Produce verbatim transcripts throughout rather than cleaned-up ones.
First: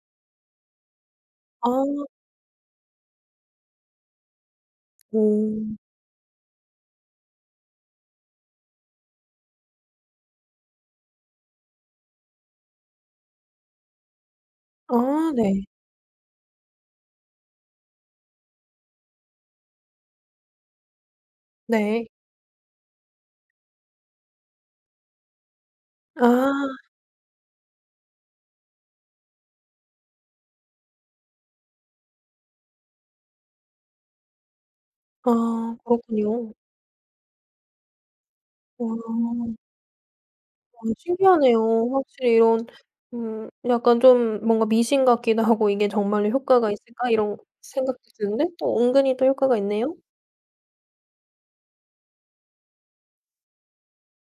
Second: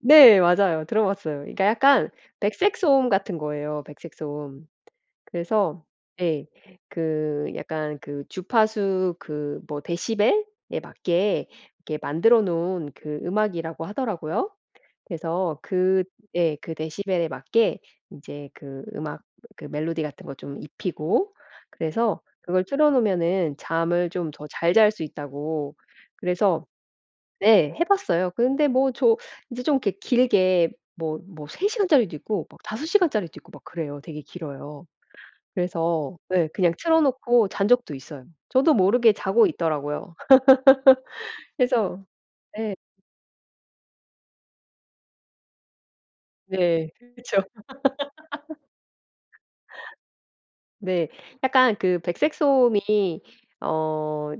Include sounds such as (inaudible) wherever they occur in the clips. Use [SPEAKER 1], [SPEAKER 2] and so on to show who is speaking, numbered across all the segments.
[SPEAKER 1] 네. 맞아요. 들어봤어요. 그니까
[SPEAKER 2] 아.
[SPEAKER 1] 약간 백색 소음 같은 거예요, 백색 소음.
[SPEAKER 2] 오.
[SPEAKER 1] 그래서 예. 그 약간 그 주파수 그 뭐 데시벨에 맞게 이렇게 만들어 놓은 그 음악이라고 하더라고요.
[SPEAKER 2] 아
[SPEAKER 1] 그래서
[SPEAKER 2] 네.
[SPEAKER 1] 그 예. 그 데시벨에 맞게 이제 그 음악, 그 멜로디 같은 거 좀 입히고
[SPEAKER 2] 네.
[SPEAKER 1] 그래서 그걸 틀어 놓으면은 잠을 좀 더 잘 잘 수 있다고 그래서
[SPEAKER 2] 아.
[SPEAKER 1] 네. 해 봤어요. 근데 뭐 저 이제 좀 이렇게 길게 뭐 뭐 세 시간짜리도 있고 막 다섯 시간짜리도 있고 막 그래요. 되게 길어요.
[SPEAKER 2] 아
[SPEAKER 1] 그래서 네
[SPEAKER 2] 그렇군요.
[SPEAKER 1] 그냥 틀어 놓고 잔 적도 있어요. 저도 모르게 자고
[SPEAKER 2] 아.
[SPEAKER 1] 있더라고요.
[SPEAKER 2] 아.
[SPEAKER 1] (laughs)
[SPEAKER 2] 신기하네요.
[SPEAKER 1] 그래서
[SPEAKER 2] 확실히 이런
[SPEAKER 1] 네.
[SPEAKER 2] 음 약간 좀 뭔가 미신 같기도 하고 '이게 정말로 효과가
[SPEAKER 1] 네.
[SPEAKER 2] 있을까?' 이런
[SPEAKER 1] 그렇죠.
[SPEAKER 2] 생각도 드는데
[SPEAKER 1] (laughs)
[SPEAKER 2] 또 은근히 또 효과가 있네요.
[SPEAKER 1] 네. 약간 그 백색 소음이 어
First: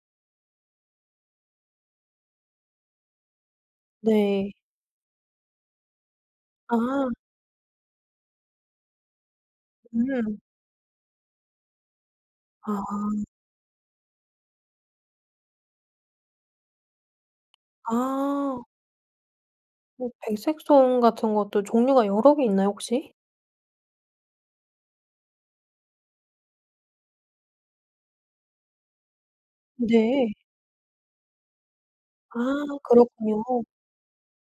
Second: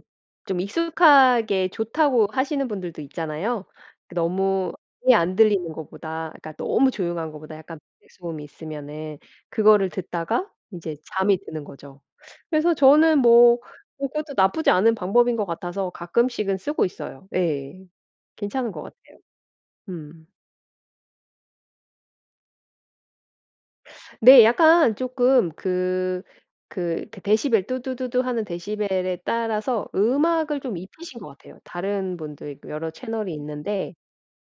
[SPEAKER 1] 좀 익숙하게 좋다고 하시는 분들도 있잖아요. 그
[SPEAKER 2] 네.
[SPEAKER 1] 너무 아예 안 들리는 것보다 그러니까 너무
[SPEAKER 2] 아.
[SPEAKER 1] 조용한 것보다 약간 백색 소음이 있으면은 그거를
[SPEAKER 2] 음.
[SPEAKER 1] 듣다가 이제 잠이 드는 거죠. 그래서
[SPEAKER 2] 아.
[SPEAKER 1] 저는 뭐 그것도 나쁘지 않은 방법인 것 같아서 가끔씩은 쓰고 있어요. 예.
[SPEAKER 2] 아.
[SPEAKER 1] 괜찮은 거 같아요.
[SPEAKER 2] 뭐
[SPEAKER 1] 음.
[SPEAKER 2] 백색소음 같은 것도 종류가 여러 개 있나요, 혹시?
[SPEAKER 1] 네. 약간 쪼끔 그 그 데 데시벨 "뚜두두두."하는 데시벨에 따라서
[SPEAKER 2] 네.
[SPEAKER 1] 음악을 좀 입히신 것 같아요, 다른
[SPEAKER 2] 아
[SPEAKER 1] 분도 있고 여러 채널이
[SPEAKER 2] 그렇군요.
[SPEAKER 1] 있는데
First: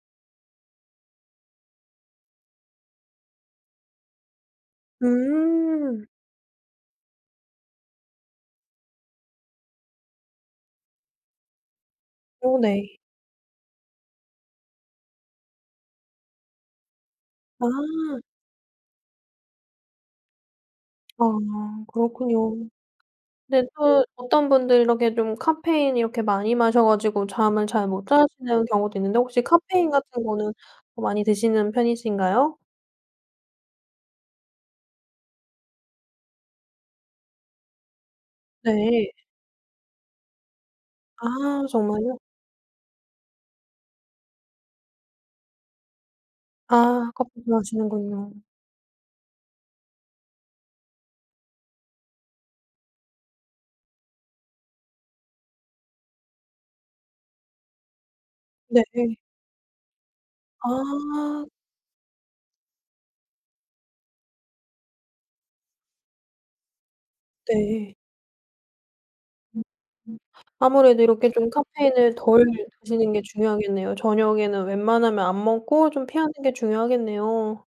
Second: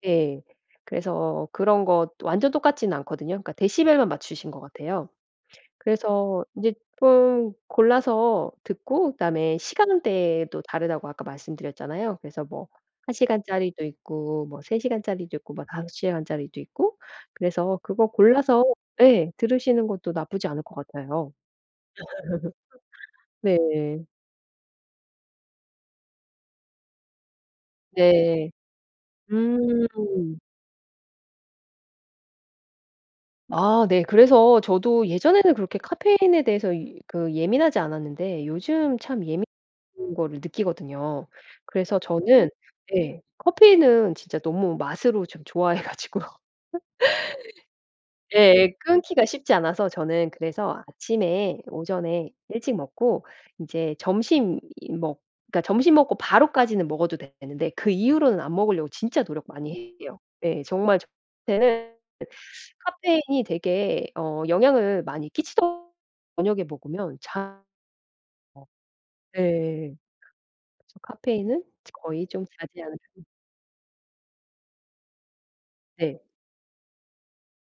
[SPEAKER 1] 예. 그래서 그런 거 완전 똑같진 않거든요. 그러니까 데시벨만 맞추신 것 같아요.
[SPEAKER 2] 음.
[SPEAKER 1] 그래서 이제 쪼끔 골라서 듣고 그다음에 시간대도 다르다고 아까 말씀드렸잖아요. 그래서
[SPEAKER 2] 어
[SPEAKER 1] 뭐
[SPEAKER 2] 네.
[SPEAKER 1] 한 시간짜리도 있고, 뭐 세 시간짜리도 있고, 뭐 다섯 시간 짜리도 있고 그래서 그거
[SPEAKER 2] 아.
[SPEAKER 1] 골라서 예 들으시는 것도 나쁘지 않을 것
[SPEAKER 2] 아
[SPEAKER 1] 같아요.
[SPEAKER 2] 그렇군요.
[SPEAKER 1] (laughs)
[SPEAKER 2] 네.
[SPEAKER 1] 네.
[SPEAKER 2] 또 어떤 분들 이렇게 좀 카페인 이렇게 많이 마셔 가지고 잠을 잘 못
[SPEAKER 1] 네.
[SPEAKER 2] 자시는 경우도 있는데 혹시
[SPEAKER 1] 음.
[SPEAKER 2] 카페인 같은 거는 많이 드시는 편이신가요?
[SPEAKER 1] 아 네. 그래서 저도 예전에는 그렇게 카페인에 대해서 그 예민하지 않았는데 요즘
[SPEAKER 2] 네.
[SPEAKER 1] 참 예민한 거를 느끼거든요.
[SPEAKER 2] 아
[SPEAKER 1] 그래서
[SPEAKER 2] 정말요?
[SPEAKER 1] 저는 네. 커피는 진짜 너무 맛으로 좀 좋아해 가지고요. (laughs)
[SPEAKER 2] 아 커피 좋아하시는군요.
[SPEAKER 1] 예예. 끊기가 쉽지 않아서 저는 그래서 아침에 오전에 일찍 먹고 이제 점심이 먹 점심 먹고 바로까지는 먹어도 되는데 그 이후로는 안 먹으려고
[SPEAKER 2] 네.
[SPEAKER 1] 진짜 노력 많이 해요. 예. 정말
[SPEAKER 2] 아.
[SPEAKER 1] 저한테는 카페인이 되게 어 영향을 많이 끼치거든요, 저녁에 먹으면 자
[SPEAKER 2] 네.
[SPEAKER 1] 어 네. 그
[SPEAKER 2] 아무래도 이렇게 좀
[SPEAKER 1] 카페인은
[SPEAKER 2] 카페인을
[SPEAKER 1] 거의 좀
[SPEAKER 2] 덜
[SPEAKER 1] 자제하는
[SPEAKER 2] 드시는 게
[SPEAKER 1] 편입니다.
[SPEAKER 2] 중요하겠네요. 저녁에는 웬만하면 안 먹고 좀
[SPEAKER 1] 네.
[SPEAKER 2] 피하는 게 중요하겠네요.